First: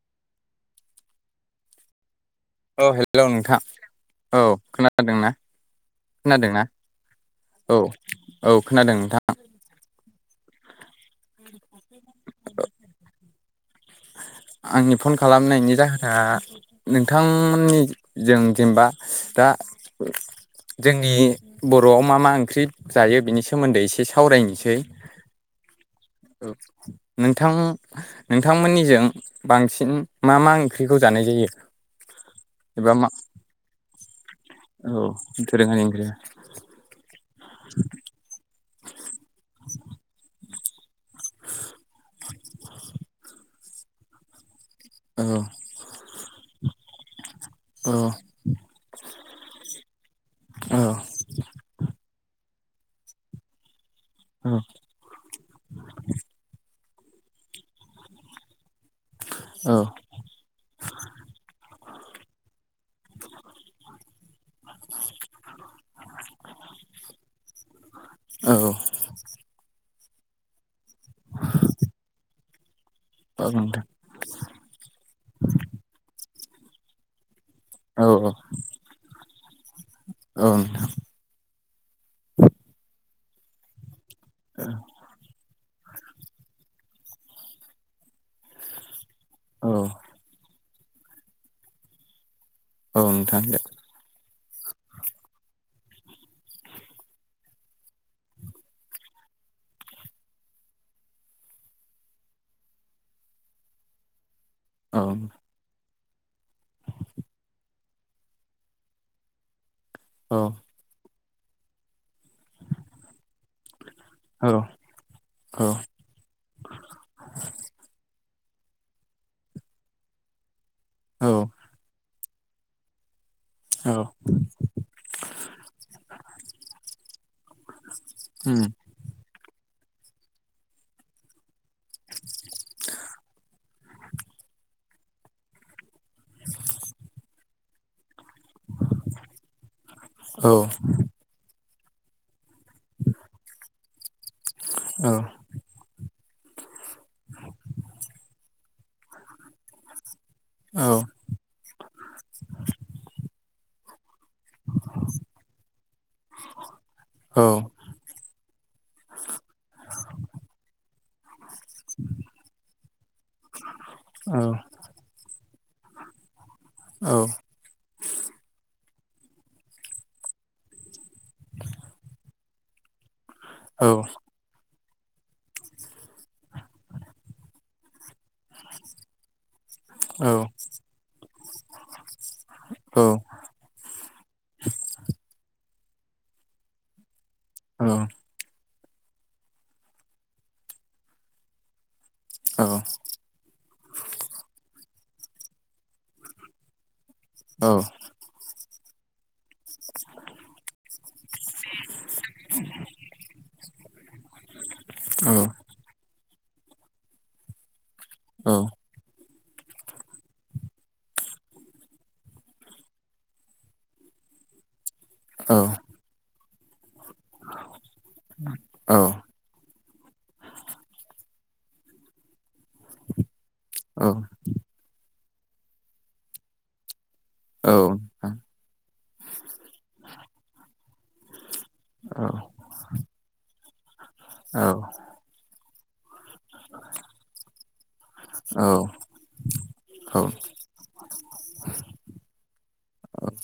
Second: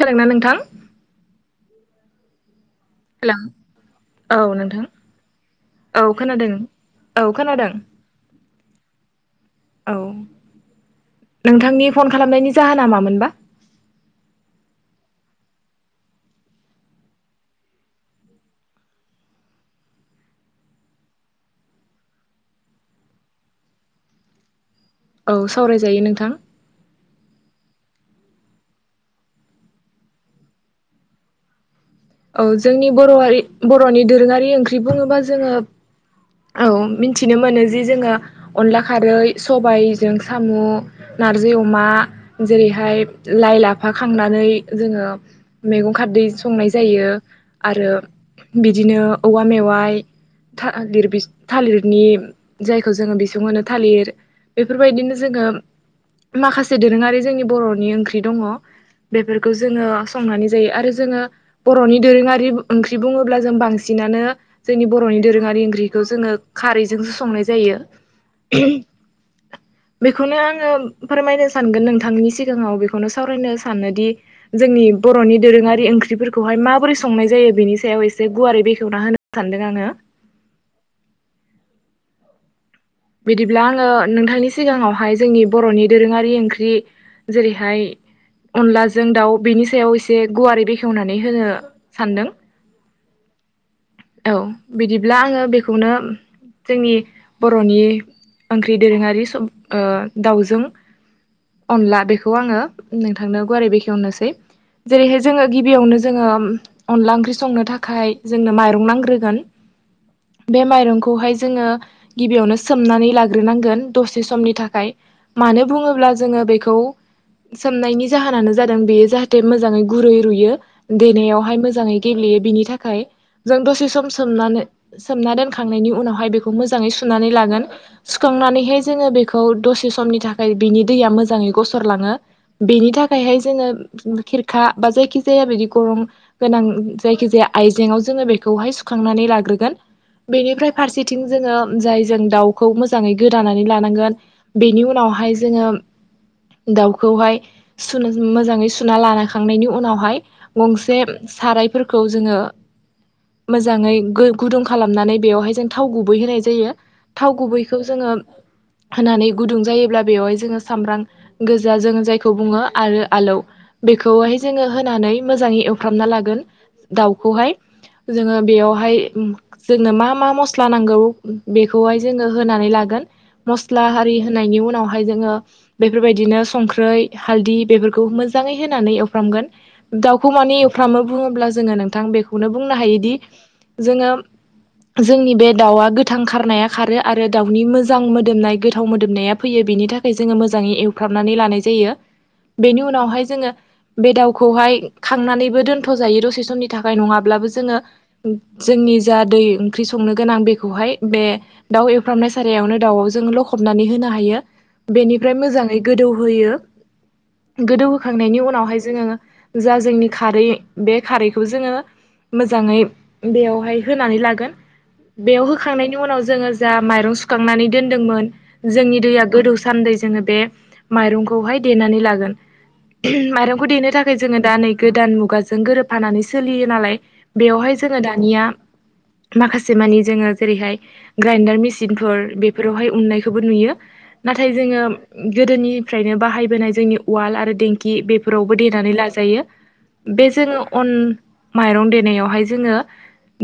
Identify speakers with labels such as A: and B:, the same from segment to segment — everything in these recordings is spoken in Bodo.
A: खोनादों ना नोंथां?
B: औ हेल'
A: हेलौ
B: नोंथां। औ खोनादोंना
A: औ खोनादों
B: खोनादोंना? औ। औ खोनादों नोंथां।
A: औ नोंथांनि फन खालामनायनि जाहोना मामोनबा?
B: आंनि फन खालामनायनि जाहोना नोंथांमोननिजों जेनेबा दा। [unintelligible] जोंनि बर'आव मा मा ओंख्रि जायो बेनि सोमोन्दै एसे सावरायनोसै।
A: औ सावराय
B: औ नोंथां नोंथांमोननिजों बांसिन मा मा ओंख्रिखौ जानाय जायो?
A: औ जोंनि
B: एबा मा
A: बर' हारि बर'नि दोरोङारि ओंख्रि
B: औ
A: बुङोबा जोङो।
B: दोरोङारि ओंख्रिया
A: औ मिथिनो मोनो जे जोङो अनला खारै सबायजों सा मु नारजि अमा जेरैहाय लाइ लाफा खांनानै। जोङो
B: औ
A: मैगं खारदै संनाय। जायो आरो
B: औ
A: बिदिनो औवा मेवाइ। था-लिर-बि-थालिरनि जायखौ जोङो बिसुंनो थालिर
B: औ
A: बेफोरबायदिनो जोङो माखा से दोरोङारि जोंनि बर'नि ओंख्रि दङ बेफोरखौ जोङो संनानै जायो आरो जोङो। बर'नि दोरोङारि ओंख्रि बुङोब्ला जों बांसिनानो जोंनि बर'नि दोरोङारि ओंख्रिखौ जोङो खारैजोंसो संनाय जायो।
B: औ
A: [unintelligible]
B: [unintelligible]
A: बेखौनो आङो फोरमायनो सानगोन नोंथांनि सिगाङाव बे खौनो
B: औ
A: सावरायनो
B: नोंथां
A: सानोदि जोंनि बर'नि दोरोङारि ओंख्रिफोरखौहाय माबोरै संनाय जायो। बिनि सायाव
B: औ
A: एसे
B: औ
A: गुवारै बेखेवना होनो सानदों आङो।
B: औ नोंथां
A: बिदिब्ला आङो नोंथांनि सिगाङावहाय जोंनि बर'नि। दोरोङारि ओंख्रि जेरैहाय अनलाजों दाउ बेनि
B: औ
A: सायाव एसे गुवारै बेखे वनानै होनो सानदों
B: औ नोंथां
A: औ बिदिब्ला आङो बेखौनो। जोंनि बर'नि ओंख्रि दोरोङारि ओ- दाउजों। अनला बेखौ आङो नोंथांनो गुवारै बेखेवनोसै।
B: औ
A: जेरैहाय जोङो गिबियावनो जोङो अनला ओंख्रि संनो थाखाय जोंनो। माइं नांग्रोगोन बे माइंखौहाय जोंङो। गिबियावनो सोमनानै लाग्रोनांगोन दसे
B: औ
A: समनि
B: औ
A: थाखाय
B: औ उम औ
A: मानो बुंङोब्ला जोंङो बेखौ। सोमनायनि जाहोनानो, जादों बेयो जाहाथे मोजांङै गुरै रुइयो देनायावहाय मोजांङै गेलेयो बिनि थाखाय। जों दसे सम सोमनानै सोमना दोनखांनायनि उनावहाय बेखौ मोजांङै सुनानै लागोन सुखांनानै। सुखांनानै जों बेख बे खौ दसे समनि थाखाय बिनि दैया मोजाङै गसरलांङो बेनि थाखायहाय जोंङो। खिरखा बा जायखिजाया बिदि गरं गोनां जायखि जाया आइजेंआव जोंङो बे। खौहाय सुखांनानै लाग्रोगोन बेनिफ्राय फारसेथिं जोंङो। जाय जों दाउखौ मोजांङै गोदानानै लानांगोन बेनि उनावहाय जोंङो। दाउखौहाय सुनो मोजांङै सुना लानखांनायनि उनावहाय। गंसे सारायफोरखौ जोंङो मोजांङै। गुदुं खालामनानै बेवहाय जों थाव गुबै होनाय जायो थाव गुबैखौ जोंङो। होननानै गुदुं जायोब्ला बेवहाय जोंङो सामब्राम गोजा जोंङो जायखौ बुंङो आरो आलौ बेखौहाय जोंङो होनानै मोजाङै एवफ्रामना लागोन दाउखौहाय जोङो बेयावहाय जोंनो मा मा मस्ला नांगौ बेखौहाय जोंङो होनानै लागोन मस्ला आरि होनायनि उनाव बेहाय जोंङो बेफोरबायदिनो संख्रै, हालदै बेफोरखौ मोजांङै होनानै एवफ्रामगोन दाउखौ मानि एवफ्रामो बुंङोब्ला जोंङो नोंथां बेखौनो बुंनो हायो जोंङो जोंनि बे दाउआ गोथां खारनाया खारो आरो आरो दाउनि मोजां मोदोमनाय गोदान थाव मोदोमनाया फैयो बिनि थाखाय जोंङो मोजाङै एवफ्राबनानै लानाय जायो बेनि उनावहाय जोंङो बे दाउखौहाय खांनानैबो दोन्थ' जायो दसे समनि थाखाय नंङाब्ला अब्लाबो जोंङो जोंनि जा दै ओंखि संनो गोनां बेखौहाय बे दाउ एवफ्रामनाय साराय यावनो दाउवाव जों ल होनो हायो बेनिफ्राय मोजांयै गोदोव होनो होयो गोदौव होखांनायनि उनावहाय जोंङो जा जोंनि खारै बे खारैखौ जोंङो मोजांङै बेवहाय होनानै लागोन बेयाव होखांनायनि उनाव जोंङो जा माइरं सुखांनानै दोनदोंमोन जोंनि दै आ गोदौव सानदि बे माररंखौ देनानै लागोन माइरंखौ देनो
B: औ
A: थाखाय जोंङो दा नै गोदान मुगानि जों गोरोबफानानै सोलियो नालाय बेवहाय
B: औ
A: दानिया माखासे मानि जोङो जेरैहाय ग्रेनदार मेसिन जेरै मेचनफोर बेफोरावहाय उननायखौबो नुयो नाथाय जोंङो गोदोनिफ्रायनो बाहायबोनाय जोंनि उवाल आरो देंखि बेफोरावबो देनानै लाजायो बे जोंङो अन माइरं देनायावहाय जोंङो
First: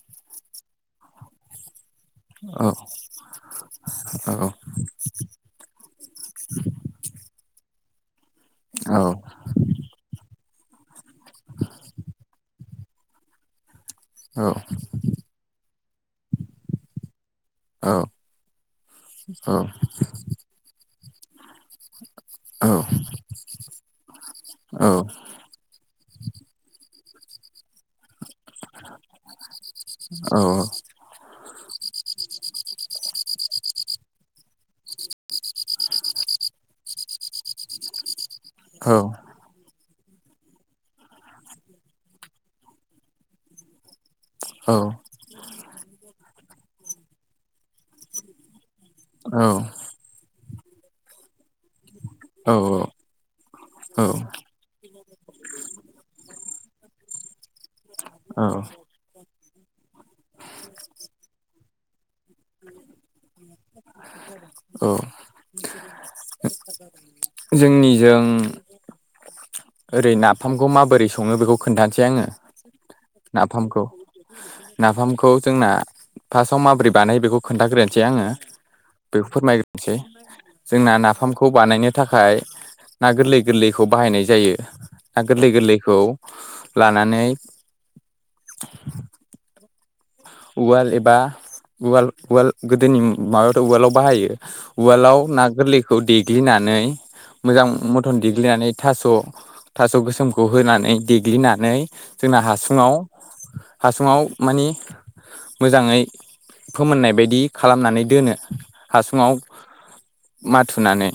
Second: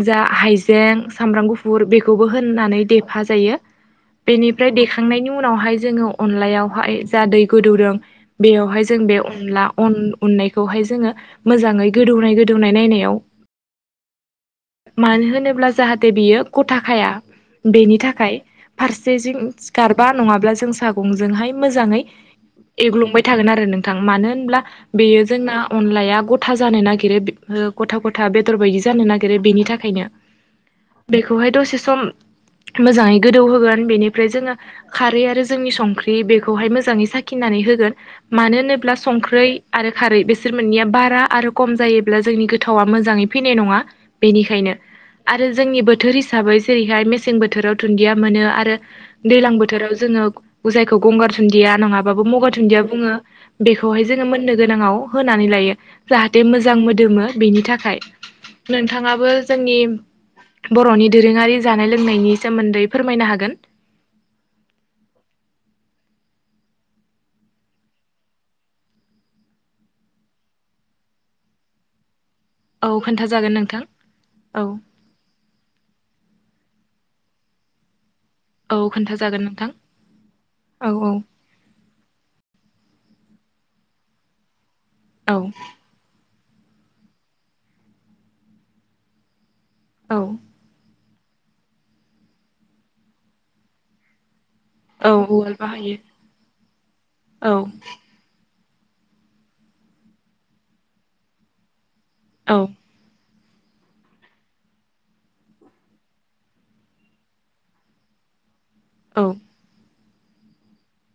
A: जा हाइजें, सामब्राम गुफुर बेखौबो होननानै देफा जायो बेनिफ्राय देखांनायनि उनावहाय जोंङो अनलायावहाय जा दै गोदौदों बेयावहाय जों बे अनलान अननायखौहाय जोंङो मोजांङै गोदौनाय- गोदौनाय नायनायाव मानो होनोब्ला जाहाथे बियो गथाखाया बेनि थाखाय फारसेथिं गारबा नंङाब्ला जों सागंजोंहाय मोजांङै एग्लुंबाय थागोन आरो नोंथां मानो होनब्ला बेयो जोंना अनलाया गथा जानो नागि गथा -गथा बे बादि जानो नागिरो बेनि थाखायनो बेखौहाय दसे सम मोजांङै गोदौ होगोन बेनिफ्राय जोंङो खारै आरो जोंनि संख्रि बेखौहाय मोजांङै साखिनानै होगोन मानो होनोब्ला संख्रि यै आरो खारै बेसोर मोननैया बारा आरो खम जायोब्ला जोंनि गोथावा मोजांङै फैनाय नंङा बेनिखायनो आरो जोंनि बोथोर हिसाबै जेरैहाय मेसें बोथोराव दुन्दिया मोनो आरो दैलां बोथोराव जोंङो जायखौ गंगार सुदिया नंङाबा मरु धुनदिआ बुंङो बेखौ हायो जों‌ मोननो गोनां आव होना लायो जाहाथे मोजां मोजां मोदोमो बेनि थाखाय नोंथांङाबो जोंनि बर'नि दोरोंङारि जानाय लोंनायनि सोमोन्दै फोरमायनो हागोन
B: जोंनिजों ओरै नाफामखौ माबोरै संङो बेखौ खोन्थानोासै आंङो
A: औ खोन्थाजागोन नोंथां
B: नाफामखौ
A: औ
B: -नाफामखौ जोंना फार्टआव माबोर्रै बानाय बेखौ खोन्थाग्रोनोसै आंङो
A: औ
B: बेखौ
A: खोन्थाजागोन नोंथां
B: फोरमायग्रोनोसै
A: औ
B: जोंना नाफामखौ बानायनो थाखाय ना गोरलै गोरलैखौ बाहायनाय जायो ना
A: औ
B: गोरलै -गोरलैखौ लानानै
A: औ
B: उवाल एबा उवाल -उवाल गोदोनि माबायावाथ' उवालाव बाहायो
A: औ
B: उवालाव ना
A: उवाल बाहायो
B: गोरलैखौ देग्लिनानै मोजां
A: औ
B: मथन देग्लिनानै थास' थास' गोसोमखौ होनानै देग्लिनानै जोंना
A: औ
B: हासुङाव हासुुंयाव मानि मोजांङै फोमोननाय बायदि खालामनानै दोनो
A: औ
B: हासुंङाव माथुनानै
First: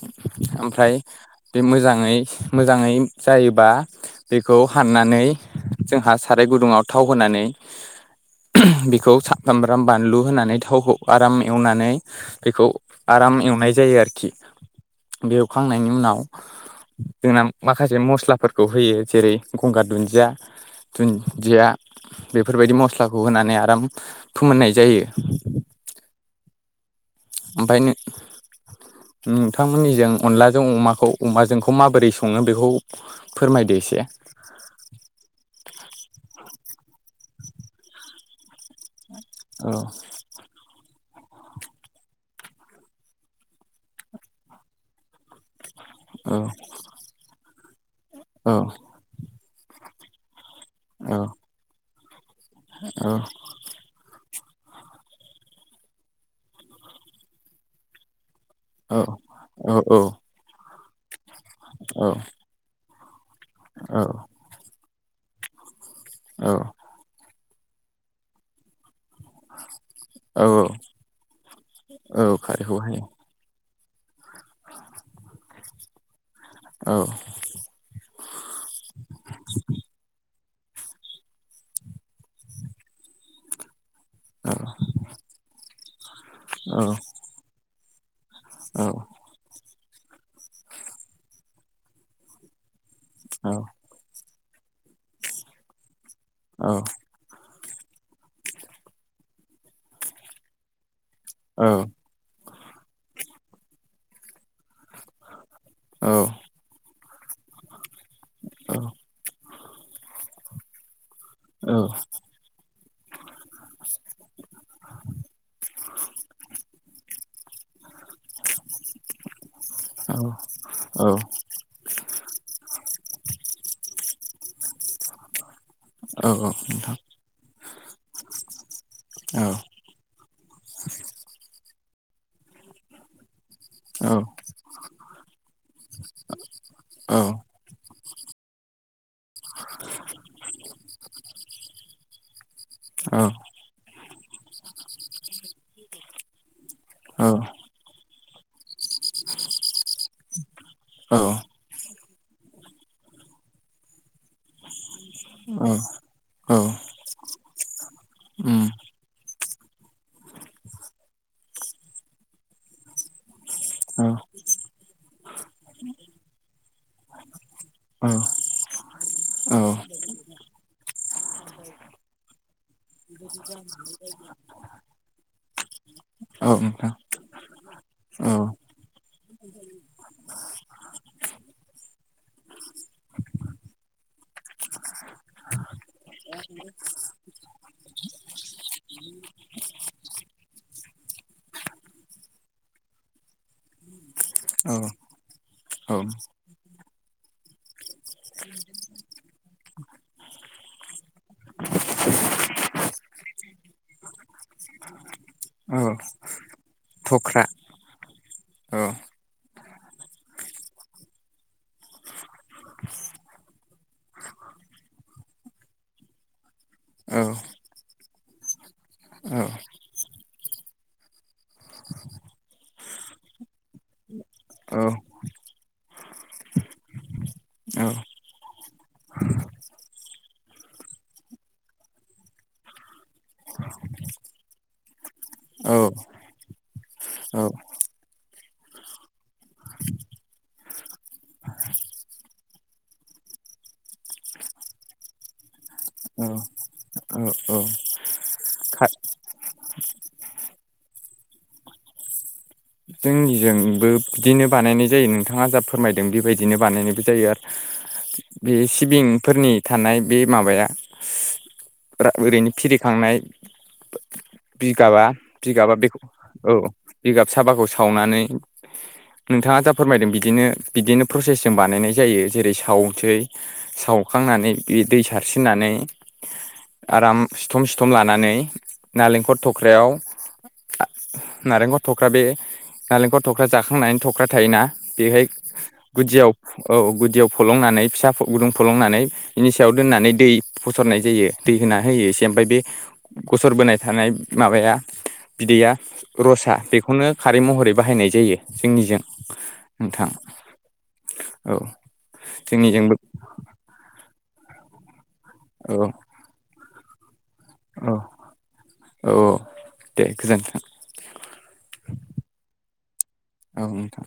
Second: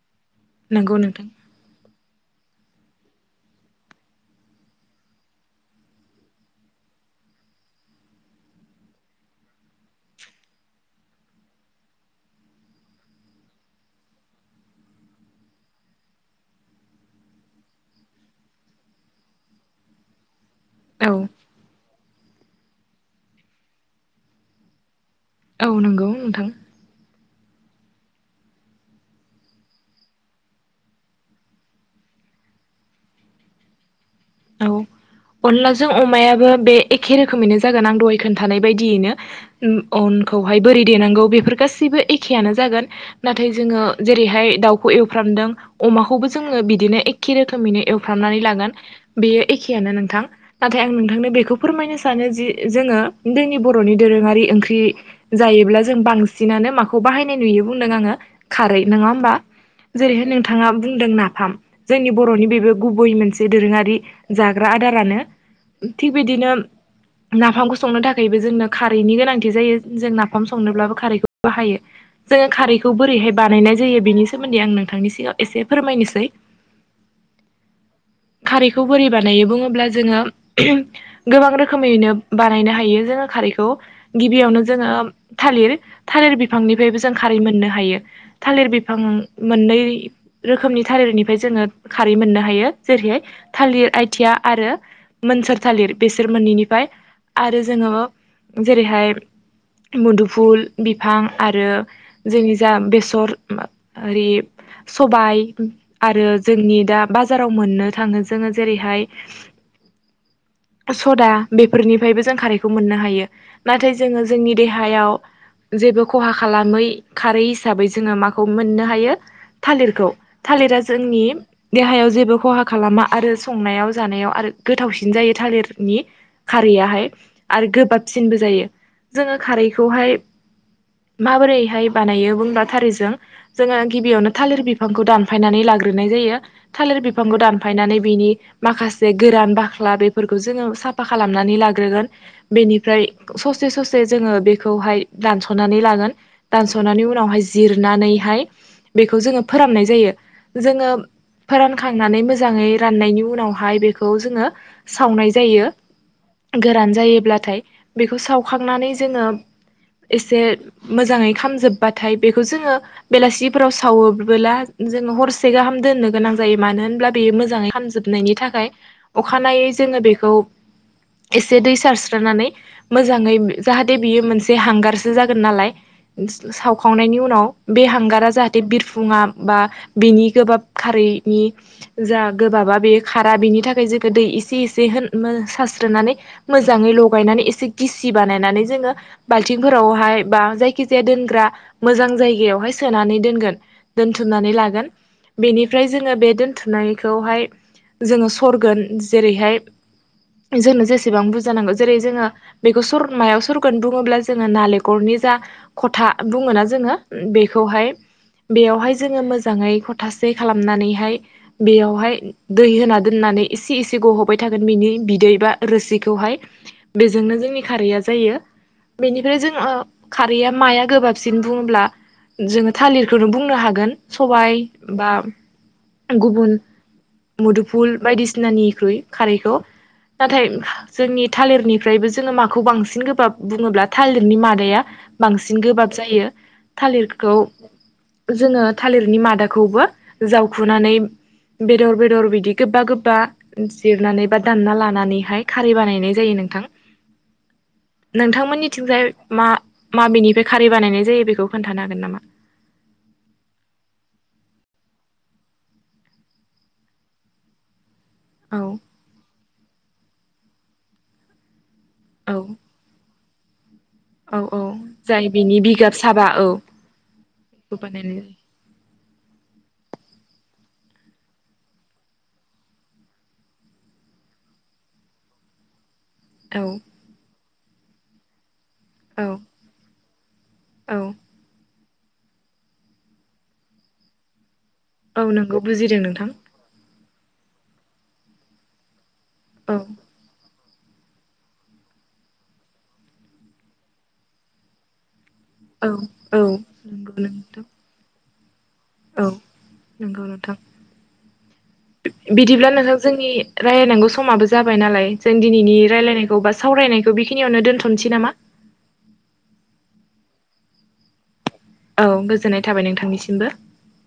B: ओमफ्राय
A: नंगौ नोंथां
B: बे मोजां मोजांङै मोजांङै जायोबा बेखौ हाननानै जोंहा साराय गुदुंङाव थाव होनानै बेखौ सामब्राम बानलु होनानै थावखौ आराम एवनानै बेखौ आराम एवनाय जायो। आरोखि बेवखांनायनि उनाव जोंना माखासे मस्लाफोरखौ होयो जेरै गंगार दुन्दिया
A: औ
B: दुन्दिया बेफोरबायदि मस्लाखौ होनानै आराम फोमोननाय जायो।
A: औ नंगौ नोंथां
B: ओमफ्राय नों नोंथांमोननिजों अनलाजों अमाखौ अमाजोंखौ माबोरै संङो बेखौ फोरमायदो एसे
A: औ अनलाजों अमायाबो बे एखे रोखोमैनो जागोन आं दहाय खोन्थानाय बायदियैनो
B: औ
A: अनखौहाय बोरै देनांगौ बेफोर गाैबो एखेयानो जागोन नाथाय जोङो जेरैहाय दाउखौ एवफ्रामदों अमाखौबो
B: औ
A: जोंङो बिदिनो एखे रोखोमैनो एवफ्रामनानै
B: औ
A: लागोन बेयो एखेयानो नोंथां नाथाय आं
B: औ
A: नोंथांनो बेखौ फोरमायनो सानो जि जोंङो जोंनि बर'नि दोरोंङारि ओंख्रि जायोब्ला जों बांसिनानो माखौ बाहायनाय नुयो बुंदों आङो खारै नङा होमबा जेरैहाय नोंथांङा बुंदों नाफाम जोंनि
B: औ
A: बर'नि बेबो गुबै मोनसे दोरोंङारि जाग्रा आदारानो थिग
B: औ
A: बिदिनो नाफामखौ संनो थाखायबो जोंनो खारै गोनांथि
B: औ
A: जोंनो खारै जायो खारैखौ बाहायो
B: औ
A: जों खारैखौ
B: बाहायो
A: बोरैहाय बानाय जायो। जायो बेनि सोमोन्दै आं नोंथांनि सिगांङाव एसे फोरमायनोसै
B: औ
A: खारैखौ खौ बोरि बानायो बुंङोब्ला जोंङो गोबां रोखोमैनो बानायनो हायो जोङो खारैखौ
B: औ
A: गिबियावनो जोंङो थालिर थालिर
B: औ
A: बिफांनिफ्रायबो जों खारै मोननो हायो थालिर
B: औ
A: बिफां मोननै रोखोमनि थालिरनिफ्राय जोंङो खारै मोननो हायो जेरैहाय
B: औ
A: थालिर आइथिया आरो मोनसोर थालिर बेसोर
B: औ औ
A: मोननैनिफ्राय आरो ज जेरैहाय मुदुफुल बिफां आरो
B: औ
A: जा बेसर ओरि सबाय
B: औ
A: आरो जोंनि दा बाजाराव मोननो थांङो जोऔङो जेरैहाय सदा बेफोरनिफ्रायबो जों खारैखौ मोननो हायो नाथाय जोंङो जोंनि देहायाव जेबो खहा खालामै खारै हिसाबै जोंङो माखौ मोननो हायो थालिरखौ
B: औ
A: थालिरा
B: औ
A: जोंनि देहायाव जेबो खहा खालामा आरो संनायाव जानायाव आरो गोथावसिन जायो थालिरनि
B: औ
A: खारैआहाय आरो गोबाबसिनबो जायो जोङो
B: उम औ
A: खारैखौहाय माबोरैहाय बानायो बुंब्ला थारै जों जोङो गिबियावनो थालिर बिफांखौ दानफायनानै लाग्रोनाय जायो थालिर बिफांखौ दान नानै बिनि माखासे गोरान बाख्ला बेफोरखौ जोङो साफा खालामनानै लाग्रोगोन बेनिफ्राय ससे ससे जोङो बेखौहाय दानस'नानै लागोन दानस'नानै उनावहाय जिरनानैहाय बेखौ जोङो फोराननाय जायो जोङो फोरानखांनानै मोजाङै राननायनि उनावहाय बेखौ जोङो सावनाय जायो गोरान जायोब्लाथाय बेखौ सावखांनानै जोङो एसे मोजाङै खामजोबबाथाय बेखौ जोङो बेलासि फोराव सावोबोला जोङो हरसे गाहाम दोननो गोनां जायो मानो होनब्ला बेयो मोजाङै
B: औ
A: खामजोबनायनि थाखाय
B: औ
A: अखानायै जोङो बेखौ
B: [inaudible]
A: एसे दै सारस्रोनानै मोजाङै जाहाथे बियो मोनसे हांगारसो जागोन नालाय
B: औ नोंथां
A: सावखांनायनि उनाव बे
B: औ
A: हांगारा जाहाथे बिरफुङा बा बेनि गोबाब खारै बेनि जा गोबाबा बेयो खारा बेनि थाखाय जेखौ दै एसे एसे होन सारास्रोनानै मोजाङै लगायनानै एसे गिसि बानायनानै जोङो बाल्थिंफोराव हाय बा जायखि जाया दोनग्रा मोजां जायगाआव हाय सोनानै दोनगोन दोन्थुमनानै
B: औ
A: लागोन बेनिफ्राय
B: औ
A: जोङो बे दोन्थुनायखौहाय जोङो सरगोन जेरैहाय जोंनो जेसेबां बुरजानांगौ जेरै जोङो बेखौ सरनायाव सरगोन बुङोब्ला जोङो नालेंखरनि जा
B: औ
A: खथा बुङोना जोङो
B: थख्रा
A: बेखौहाय
B: औ
A: बेयावहाय जोङो मोजाङै खथासे खालामनानैहाय बेयावहाय दै होना दोननानै एसे एसे गहोबाय थागोन बिनि बिदै बा रोसिखौहाय
B: औ
A: बेजोंनो जोंनि खारैया जायो।
B: औ
A: बेनिफ्राय जोङो खारैया माया गोबाबसिन बुङोब्ला जोङो थालिरखौनो बुंनो हागोन सबाय
B: औ
A: बा गुबुन मुदुफुल
B: औ
A: बायदिसिनानिख्रुइ खारैखौ नाथाय जोंनि थालिरनिफ्रायबो जोङो माखौ बांसिन गोबाब बुङोब्ला थालिरनि मादाया बांसिन गोबाब
B: औ
A: जायो थालिरखौ जोङो थालिरनि मादाखौबो जावखुनानै बेदर बेदर बिदि गोबा गोबा जिरनानै बा दामना लानानैहाय खारै बानायनाय जायो नोंथां
B: औ औ खा
A: नोंथांमोननिथिंजाय मा माबेनिफ्राय खारै बानायनाय जायो बेखौ खोन्थानो हागोन नामा
B: जोंनिजोंबो बिदिनो बानायनाय जायो नोंथाङा जा फोरमायदों बेबायदिनो बानायनायबो जायो आरो बे
A: औ
B: सिबिंफोरनि थानाय बे माबाया
A: औ
B: ओरैनो फिरिखांनाय
A: औ औ
B: बिगाबा
A: जाय बिनि
B: बिगाबा
A: बिगाब
B: बेखौ
A: साबा
B: औ बिगाब साबाखौ सावनानै
A: बानायनाय
B: नोंथाङा दा फोरमायदों बिदिनो बिदिनो प्रसेसजों बानायनाय जायो जेरै सावनोसै सावखां नानै बे दै सारसिनानै
A: औ
B: आराम सिथम सिथम लानानै
A: औ
B: नालेंखर थख्रायाव
A: औ
B: नालेंखर थख्रा बे नालेंखर थख्रा जाखांनानै थख्रा थायोना
A: औ
B: बेहाय
A: नंगौ बुजिदों नोंथां
B: गुदियाव औ गुदियाव फलंनानै फिसा गुदुं फलंनानै बेनि सायाव
A: औ
B: दोननानै दै फसरनाय जायो दै होना होयो एसे ओमफ्राय बे गसर बोनाय थानाय माबाया बिदैया
A: औ औ
B: रसा बेखौनो
A: नंगौ
B: खारै
A: नोंथां
B: महरै बाहायनाय जायो जोंनिजों
A: औ
B: नोंथां औ
A: बिदिब्ला
B: जोंनिजोंबो
A: नोंथां जोंनि रायजलायनांगौ समाबो जाबाय नालाय जों
B: औ
A: दिनैनि रायज्लायनायखौ बा सावरायनायखौ बेखिनियावनो
B: औ
A: दोन्थ'नोसै नामा?
B: औ औ दे गोजोनथों
A: औ गोजोननाय थाबाय नोंथांनिसिम
B: औ नोंथां